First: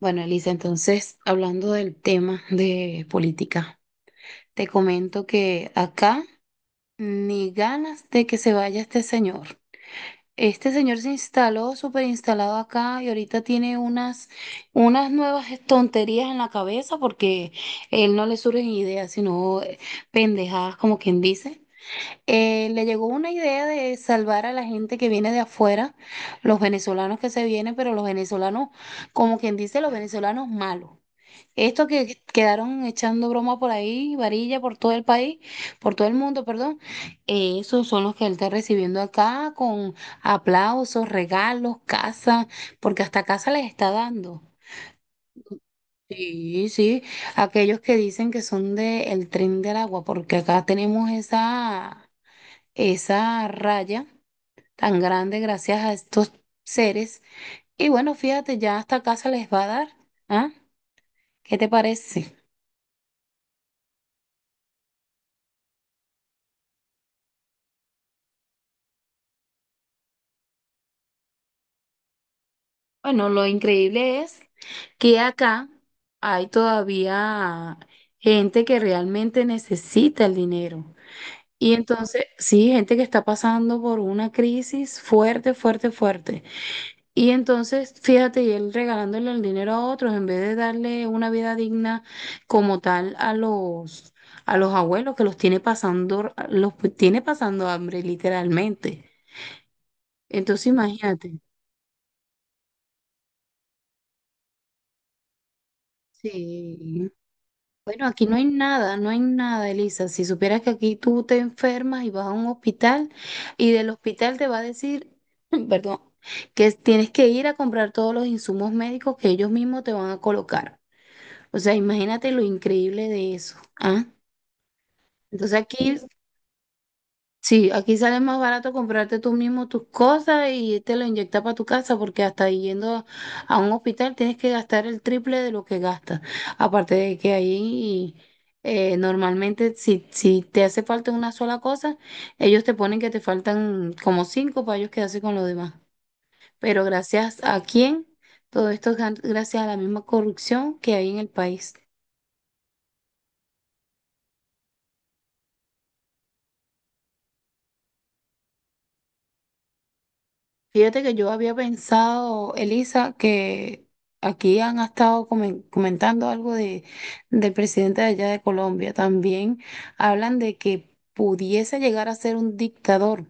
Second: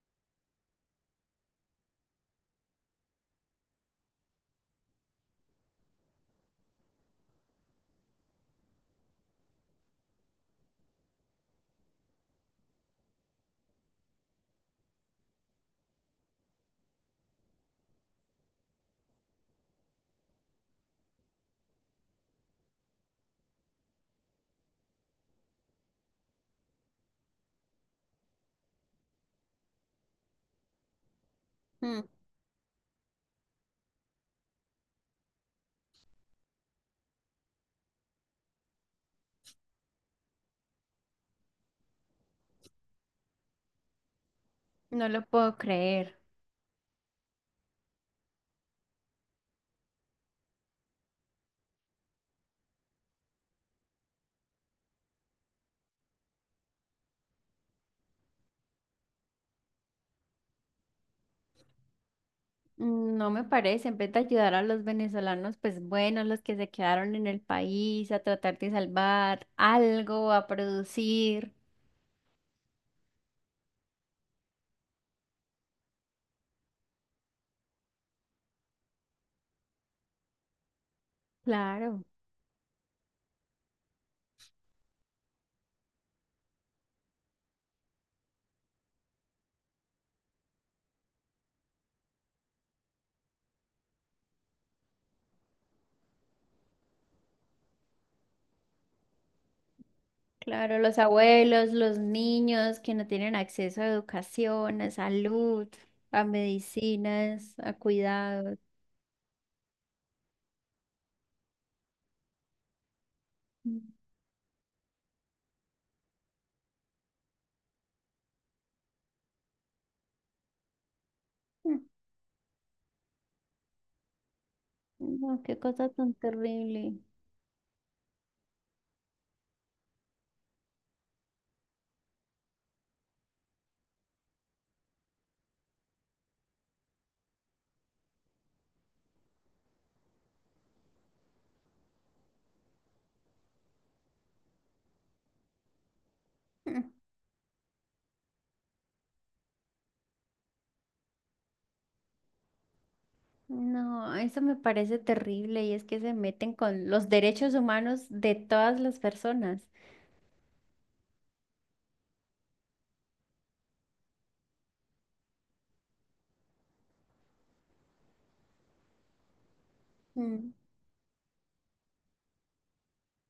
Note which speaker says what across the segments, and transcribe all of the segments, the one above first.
Speaker 1: Bueno, Elisa, entonces, hablando del tema de política, te comento que acá ni ganas de que se vaya este señor. Este señor se instaló, súper instalado acá y ahorita tiene unas nuevas tonterías en la cabeza porque él no le surgen ideas, sino pendejadas, como quien dice. Le llegó una idea de salvar a la gente que viene de afuera, los venezolanos que se vienen, pero los venezolanos, como quien dice, los venezolanos malos. Estos
Speaker 2: Mm,
Speaker 1: que quedaron echando broma por ahí, varilla por todo el país, por todo el mundo, perdón, esos son los que él está recibiendo acá con aplausos, regalos, casa, porque hasta casa les está dando.
Speaker 2: no lo puedo creer.
Speaker 1: Sí, sí, aquellos que dicen que son del tren del agua, porque acá tenemos esa raya tan grande gracias a estos seres. Y bueno, fíjate, ya hasta casa les va a dar, ¿ah? ¿Qué te parece?
Speaker 2: Mm, no me parece. En vez de ayudar a los venezolanos, pues bueno, los que se quedaron en el país, a tratar de salvar algo, a producir.
Speaker 1: Bueno, lo increíble es que acá hay todavía gente que realmente necesita el dinero. Y
Speaker 2: Claro,
Speaker 1: entonces, sí, gente que está pasando por una crisis fuerte, fuerte, fuerte. Y entonces, fíjate, y él regalándole el dinero a otros en vez de darle una vida digna como tal a a los abuelos que los tiene pasando hambre, literalmente. Entonces,
Speaker 2: claro, los
Speaker 1: imagínate.
Speaker 2: abuelos, los niños que no tienen acceso a educación, a salud, a
Speaker 1: Sí.
Speaker 2: medicinas, a
Speaker 1: Bueno, aquí no hay
Speaker 2: cuidados.
Speaker 1: nada, no hay nada, Elisa. Si supieras que aquí tú te enfermas y vas a un hospital y
Speaker 2: Mm,
Speaker 1: del hospital te va a decir, perdón, que tienes que ir a comprar todos los insumos médicos que ellos mismos te van a colocar. O sea,
Speaker 2: mm,
Speaker 1: imagínate lo increíble de eso, ¿ah?
Speaker 2: no, qué
Speaker 1: Entonces
Speaker 2: cosa
Speaker 1: aquí
Speaker 2: tan terrible.
Speaker 1: sí, aquí sale más barato comprarte tú mismo tus cosas y te lo inyectas para tu casa, porque hasta yendo a un hospital tienes que gastar el triple de lo que gastas. Aparte de que ahí normalmente si te hace falta una sola cosa, ellos te ponen que te faltan como cinco para ellos quedarse con lo demás. Pero
Speaker 2: Mm.
Speaker 1: gracias a quién, todo esto es gracias a la misma corrupción que hay en el país.
Speaker 2: No, eso me parece terrible y es que se meten con los derechos humanos de todas las personas.
Speaker 1: Fíjate que yo había pensado, Elisa, que aquí han estado comentando algo del presidente de allá de Colombia. También hablan
Speaker 2: Mm.
Speaker 1: de que pudiese llegar a ser un dictador.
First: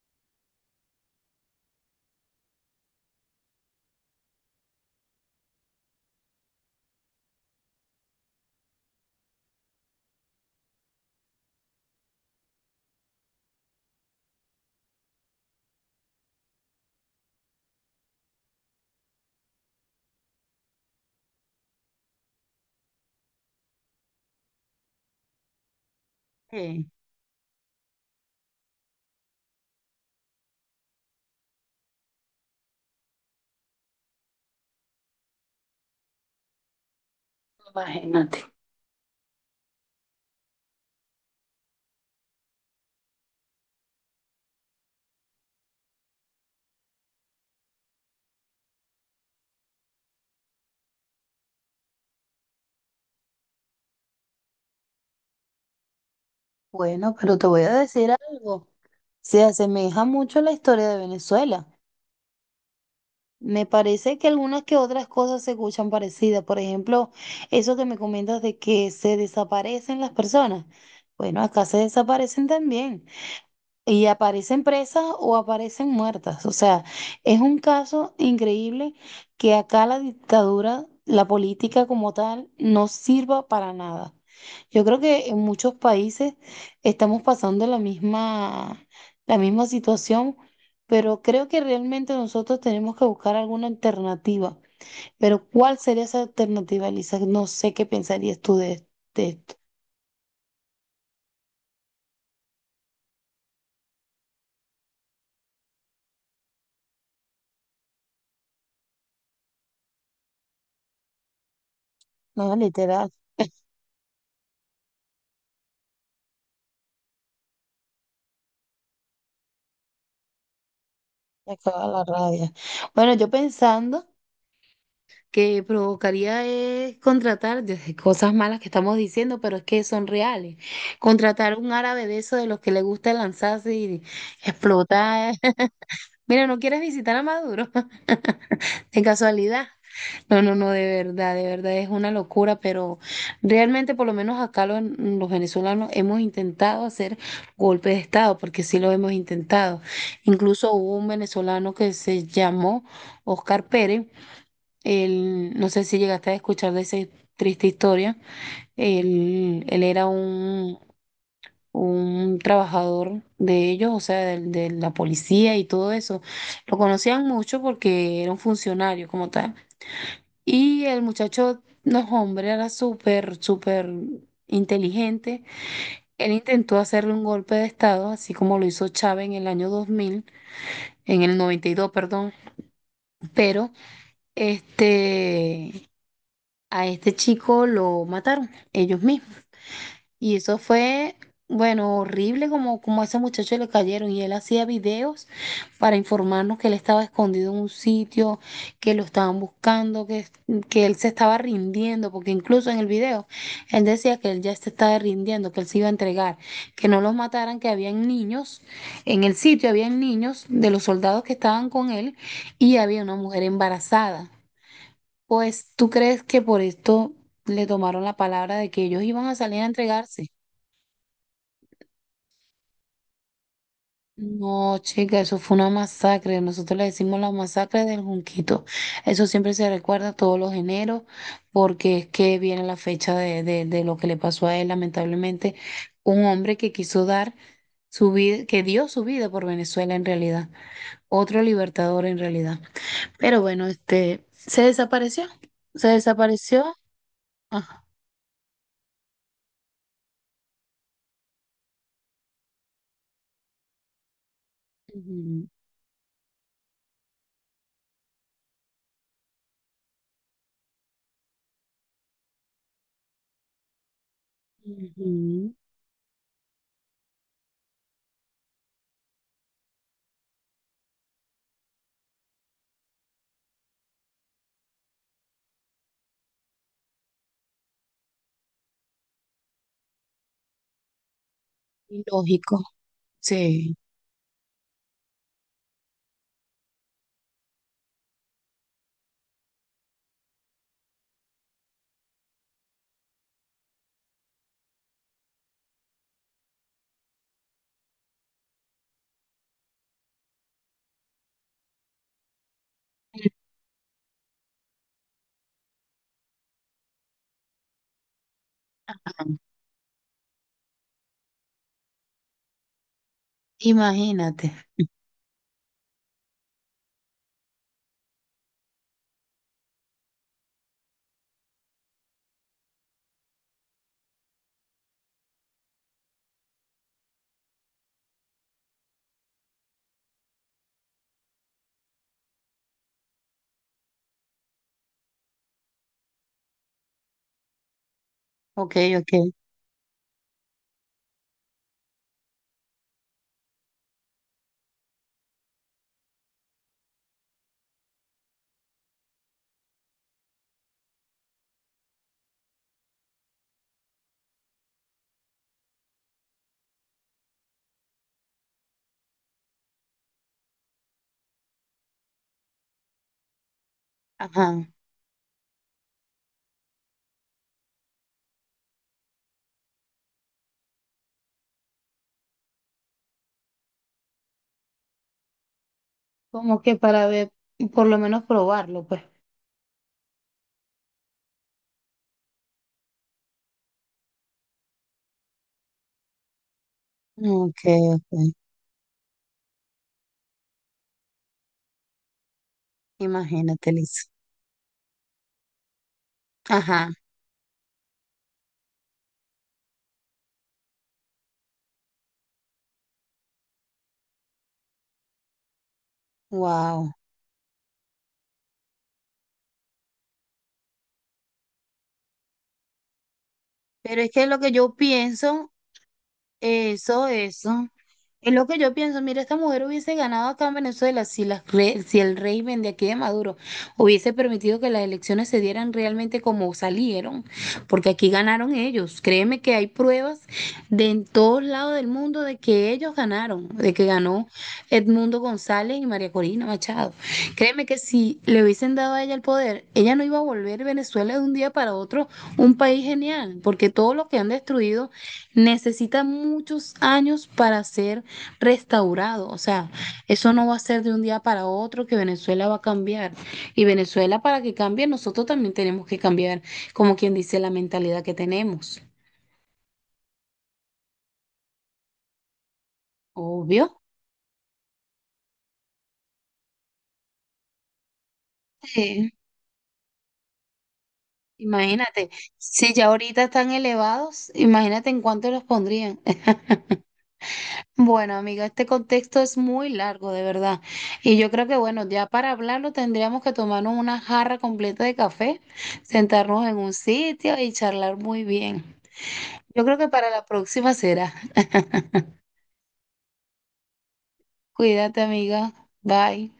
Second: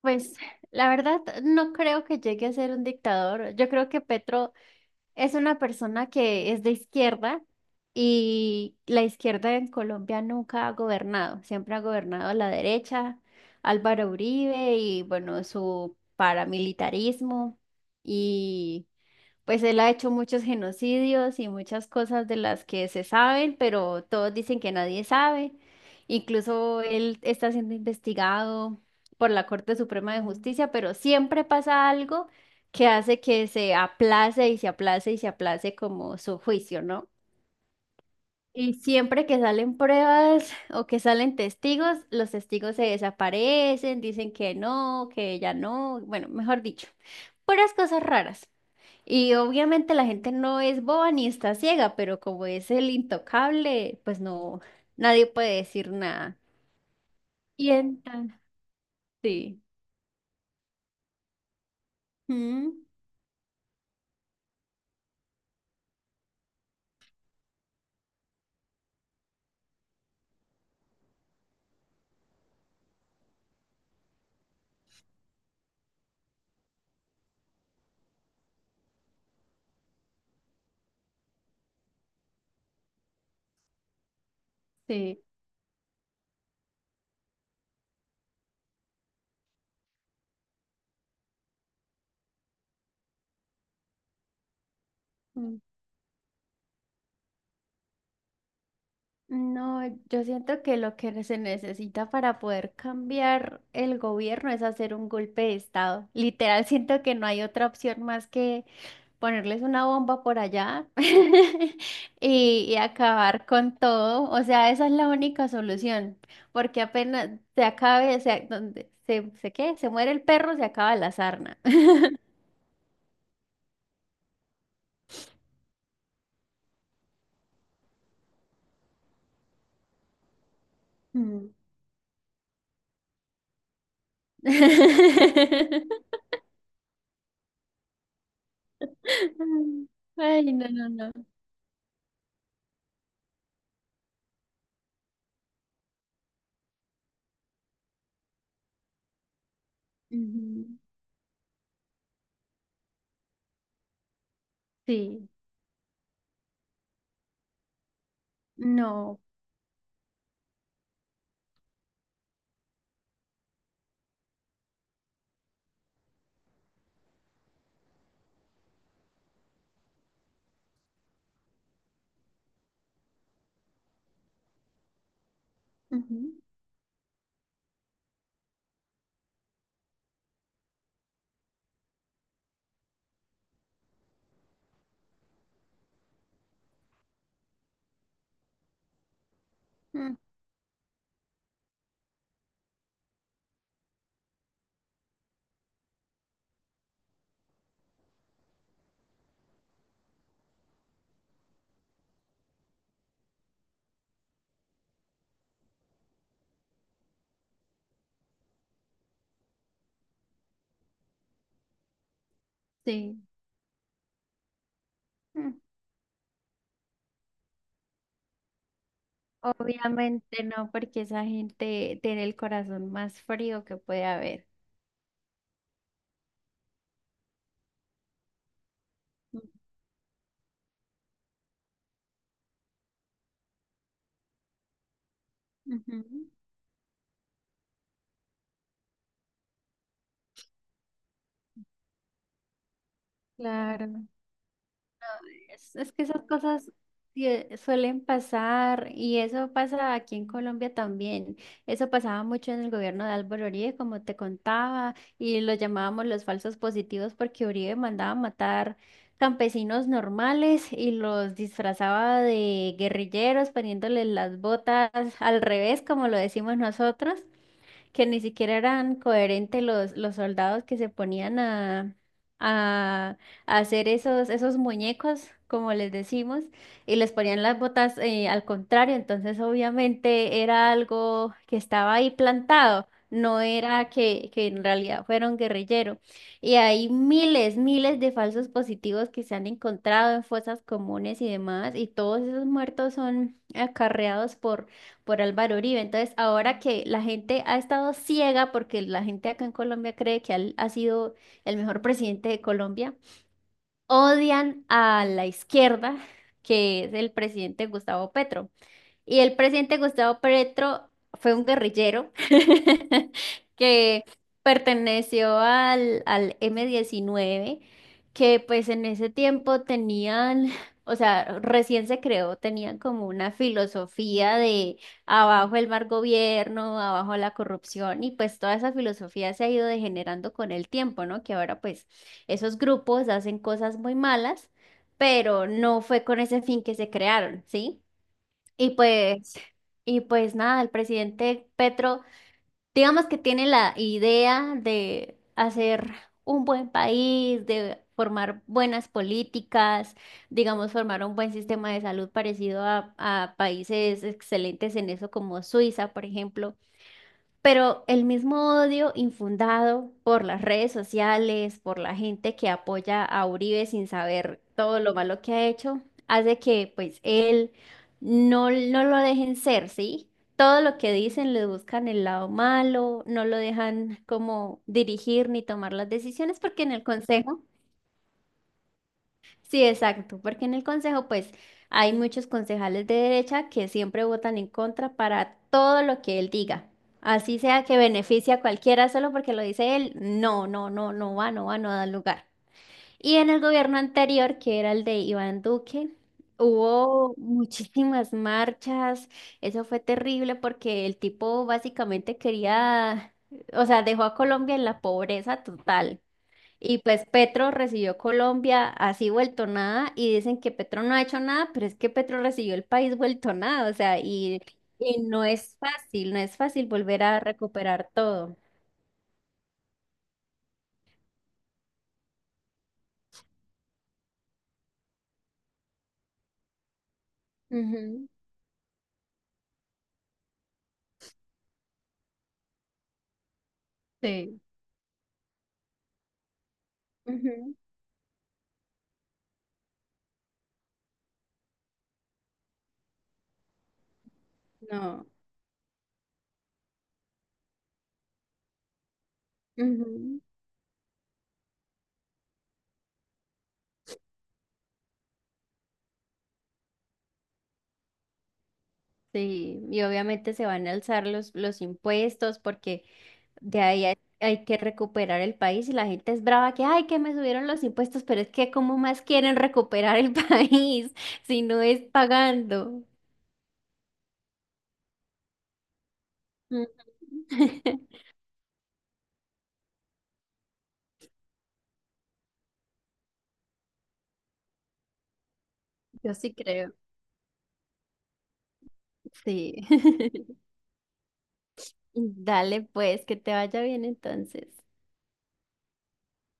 Speaker 2: Pues la verdad no creo que llegue a ser un dictador. Yo creo que Petro es una persona que es de izquierda y la izquierda en Colombia nunca ha gobernado. Siempre ha gobernado la derecha, Álvaro Uribe y bueno, su paramilitarismo. Pues él ha hecho muchos genocidios y muchas cosas de las que se saben, pero todos dicen que nadie sabe. Incluso
Speaker 1: Eh,
Speaker 2: él está siendo investigado por la Corte Suprema de Justicia, pero siempre pasa algo que hace que se aplace y se aplace y se aplace como su juicio, ¿no?
Speaker 1: Imagínate.
Speaker 2: Y siempre que salen pruebas o que salen testigos, los testigos se desaparecen, dicen que no, que ella no, bueno, mejor dicho, puras cosas raras. Y obviamente la gente no es boba ni está ciega, pero como es el intocable, pues no, nadie puede decir nada.
Speaker 1: Bueno, pero te voy
Speaker 2: Y
Speaker 1: a decir
Speaker 2: entonces,
Speaker 1: algo. Se
Speaker 2: sí.
Speaker 1: asemeja mucho a la historia de Venezuela.
Speaker 2: Mm,
Speaker 1: Me parece que algunas que otras cosas se escuchan parecidas. Por ejemplo, eso que me comentas de que se desaparecen las personas. Bueno, acá se desaparecen también. Y aparecen presas o aparecen muertas. O sea, es un caso increíble que acá la dictadura, la política como tal, no sirva para nada. Yo creo
Speaker 2: sí.
Speaker 1: que en muchos países estamos pasando la misma situación, pero creo que realmente nosotros tenemos que buscar alguna alternativa. Pero
Speaker 2: mm,
Speaker 1: ¿cuál sería esa alternativa, Elisa? No sé qué pensarías tú de esto.
Speaker 2: no, yo siento que lo que se necesita para poder cambiar el gobierno es hacer un golpe de estado. Literal, siento que no hay otra opción más que ponerles una bomba por allá
Speaker 1: No,
Speaker 2: y
Speaker 1: literal,
Speaker 2: acabar con todo. O sea, esa es la única solución, porque apenas se acabe, se, donde se, ¿qué? Se muere el perro, se acaba la
Speaker 1: me
Speaker 2: sarna.
Speaker 1: acaba la rabia. Bueno, yo pensando... que provocaría es contratar, desde cosas malas que estamos diciendo, pero es que son reales.
Speaker 2: Mm.
Speaker 1: Contratar un árabe de esos de los que le gusta lanzarse y explotar. Mira, ¿no quieres visitar a Maduro? De casualidad. No,
Speaker 2: Ay,
Speaker 1: no,
Speaker 2: no,
Speaker 1: no,
Speaker 2: no, no.
Speaker 1: de verdad es una locura, pero realmente por lo menos acá venezolanos hemos intentado hacer golpe de Estado, porque sí lo hemos intentado.
Speaker 2: Ujú.
Speaker 1: Incluso hubo un venezolano que se llamó Oscar Pérez,
Speaker 2: Sí,
Speaker 1: él, no sé si llegaste a escuchar de esa triste historia.
Speaker 2: no.
Speaker 1: Él era un trabajador de ellos, o sea, la policía y todo eso. Lo conocían mucho porque era un funcionario como tal. Y el muchacho, no, hombre, era súper, súper inteligente. Él intentó hacerle un golpe de estado, así como lo hizo Chávez en el año 2000, en el 92, perdón. Pero, este... a este chico lo mataron ellos mismos.
Speaker 2: Ujú. Mm,
Speaker 1: Y eso fue, bueno, horrible como, como a ese muchacho le cayeron y él hacía videos para informarnos que él estaba escondido en un sitio, que lo estaban buscando, que él se estaba rindiendo, porque incluso en el video él decía que él ya se estaba rindiendo, que él se iba a entregar, que no los mataran, que habían niños, en el sitio habían niños de los soldados que estaban con él y había una
Speaker 2: sí.
Speaker 1: mujer embarazada.
Speaker 2: Mm.
Speaker 1: Pues, ¿tú crees que por esto le tomaron la palabra de que ellos iban a salir a entregarse?
Speaker 2: Obviamente no, porque esa gente tiene el corazón más frío que puede haber.
Speaker 1: No, chica, eso fue una masacre. Nosotros le decimos la masacre del Junquito. Eso siempre se recuerda todos los eneros, porque es que viene la fecha de lo que le pasó a él, lamentablemente. Un
Speaker 2: Ujú.
Speaker 1: hombre que quiso dar su vida, que dio su vida por Venezuela en realidad. Otro libertador en realidad. Pero bueno,
Speaker 2: Claro.
Speaker 1: este, se desapareció.
Speaker 2: Es,
Speaker 1: Se
Speaker 2: es que esas
Speaker 1: desapareció.
Speaker 2: cosas
Speaker 1: Ajá.
Speaker 2: suelen pasar y eso pasa aquí en Colombia también. Eso pasaba mucho en el gobierno de Álvaro Uribe, como te contaba, y
Speaker 1: Ujú,
Speaker 2: lo llamábamos los falsos positivos porque Uribe mandaba matar campesinos normales y los disfrazaba de guerrilleros poniéndoles las botas al
Speaker 1: ujú.
Speaker 2: revés, como lo decimos nosotros, que ni siquiera eran coherentes los soldados que se ponían a, a hacer esos muñecos, como les decimos, y les ponían las botas al contrario, entonces obviamente era algo que estaba ahí
Speaker 1: Lógico,
Speaker 2: plantado. No
Speaker 1: sí.
Speaker 2: era que en realidad fueron guerrilleros. Y hay miles, miles de falsos positivos que se han encontrado en fosas comunes y demás, y todos esos muertos son acarreados por Álvaro Uribe. Entonces, ahora que la gente ha estado ciega, porque la gente acá en Colombia cree que él ha sido el mejor presidente de Colombia, odian a la izquierda, que es el presidente Gustavo Petro. Y el presidente Gustavo Petro fue un guerrillero que
Speaker 1: Imagínate.
Speaker 2: perteneció al M-19, que pues en ese tiempo tenían, o sea, recién se creó, tenían como una filosofía de abajo el mal gobierno, abajo la corrupción, y pues toda esa filosofía se ha ido degenerando con el tiempo, ¿no? Que ahora pues esos grupos hacen cosas muy malas, pero no fue con ese fin que se crearon, ¿sí? Y
Speaker 1: Ok, ok.
Speaker 2: pues y pues nada, el presidente Petro, digamos que tiene la idea de hacer un buen país, de formar buenas políticas, digamos, formar un buen sistema de salud parecido a países excelentes en eso como Suiza, por ejemplo. Pero el mismo odio infundado por las redes sociales, por la gente que apoya a Uribe sin saber
Speaker 1: Ajá.
Speaker 2: todo lo malo que ha hecho, hace que pues él no, no lo dejen ser, ¿sí? Todo lo que dicen le buscan el lado malo, no lo dejan como dirigir ni tomar las decisiones
Speaker 1: Como
Speaker 2: porque en
Speaker 1: que
Speaker 2: el
Speaker 1: para ver,
Speaker 2: consejo.
Speaker 1: por lo menos probarlo, pues.
Speaker 2: Sí, exacto, porque en el Consejo pues hay muchos concejales de derecha que siempre votan en contra para todo lo que él diga. Así
Speaker 1: Ok,
Speaker 2: sea que
Speaker 1: ok.
Speaker 2: beneficie a cualquiera solo porque lo dice él, no, no, no, no va, no va, no da lugar. Y en el
Speaker 1: Imagínate,
Speaker 2: gobierno
Speaker 1: Lisa.
Speaker 2: anterior, que era el de Iván Duque,
Speaker 1: Ajá.
Speaker 2: hubo muchísimas marchas. Eso fue terrible porque el tipo básicamente quería, o sea, dejó a Colombia en la pobreza total. Y
Speaker 1: Wow.
Speaker 2: pues Petro recibió Colombia así vuelto nada y dicen que Petro no ha hecho nada, pero es que Petro recibió el país vuelto nada, o sea,
Speaker 1: Pero es que lo
Speaker 2: y,
Speaker 1: que yo
Speaker 2: y no
Speaker 1: pienso.
Speaker 2: es fácil, no es fácil volver
Speaker 1: Eso,
Speaker 2: a
Speaker 1: eso.
Speaker 2: recuperar
Speaker 1: Es
Speaker 2: todo.
Speaker 1: lo que yo pienso. Mira, esta mujer hubiese ganado acá en Venezuela si, si el régimen de aquí de Maduro hubiese permitido que las elecciones se dieran realmente como salieron, porque
Speaker 2: Ujú,
Speaker 1: aquí ganaron ellos. Créeme que hay pruebas de en todos lados del mundo de que ellos ganaron, de que ganó
Speaker 2: sí.
Speaker 1: Edmundo González y María Corina Machado.
Speaker 2: Ujú,
Speaker 1: Créeme que si le hubiesen dado a ella el poder, ella no iba a volver Venezuela de un día para otro un país genial, porque todo lo que han destruido
Speaker 2: no.
Speaker 1: necesita muchos años para ser restaurado. O sea,
Speaker 2: Ujú,
Speaker 1: eso no va a ser de un día para otro que Venezuela va a cambiar. Y Venezuela para que cambie, nosotros también tenemos que cambiar, como quien dice, la mentalidad que tenemos.
Speaker 2: sí, y obviamente se van a alzar los impuestos porque de
Speaker 1: Obvio.
Speaker 2: ahí hay que recuperar el país y la gente es brava que, ay, que me subieron los impuestos, pero es que ¿cómo más
Speaker 1: Sí.
Speaker 2: quieren recuperar el país si no es
Speaker 1: Imagínate, si
Speaker 2: pagando?
Speaker 1: ya ahorita están elevados, imagínate en cuánto los pondrían.
Speaker 2: Ujú.
Speaker 1: Bueno, amiga, este contexto es muy largo, de verdad. Y yo creo que, bueno, ya para hablarlo tendríamos que tomarnos una jarra completa de café,
Speaker 2: Yo sí
Speaker 1: sentarnos en un
Speaker 2: creo,
Speaker 1: sitio y charlar muy bien.
Speaker 2: sí.
Speaker 1: Yo creo que para la próxima será.
Speaker 2: Dale, pues, que te vaya bien entonces.
Speaker 1: Cuídate, amiga. Bye.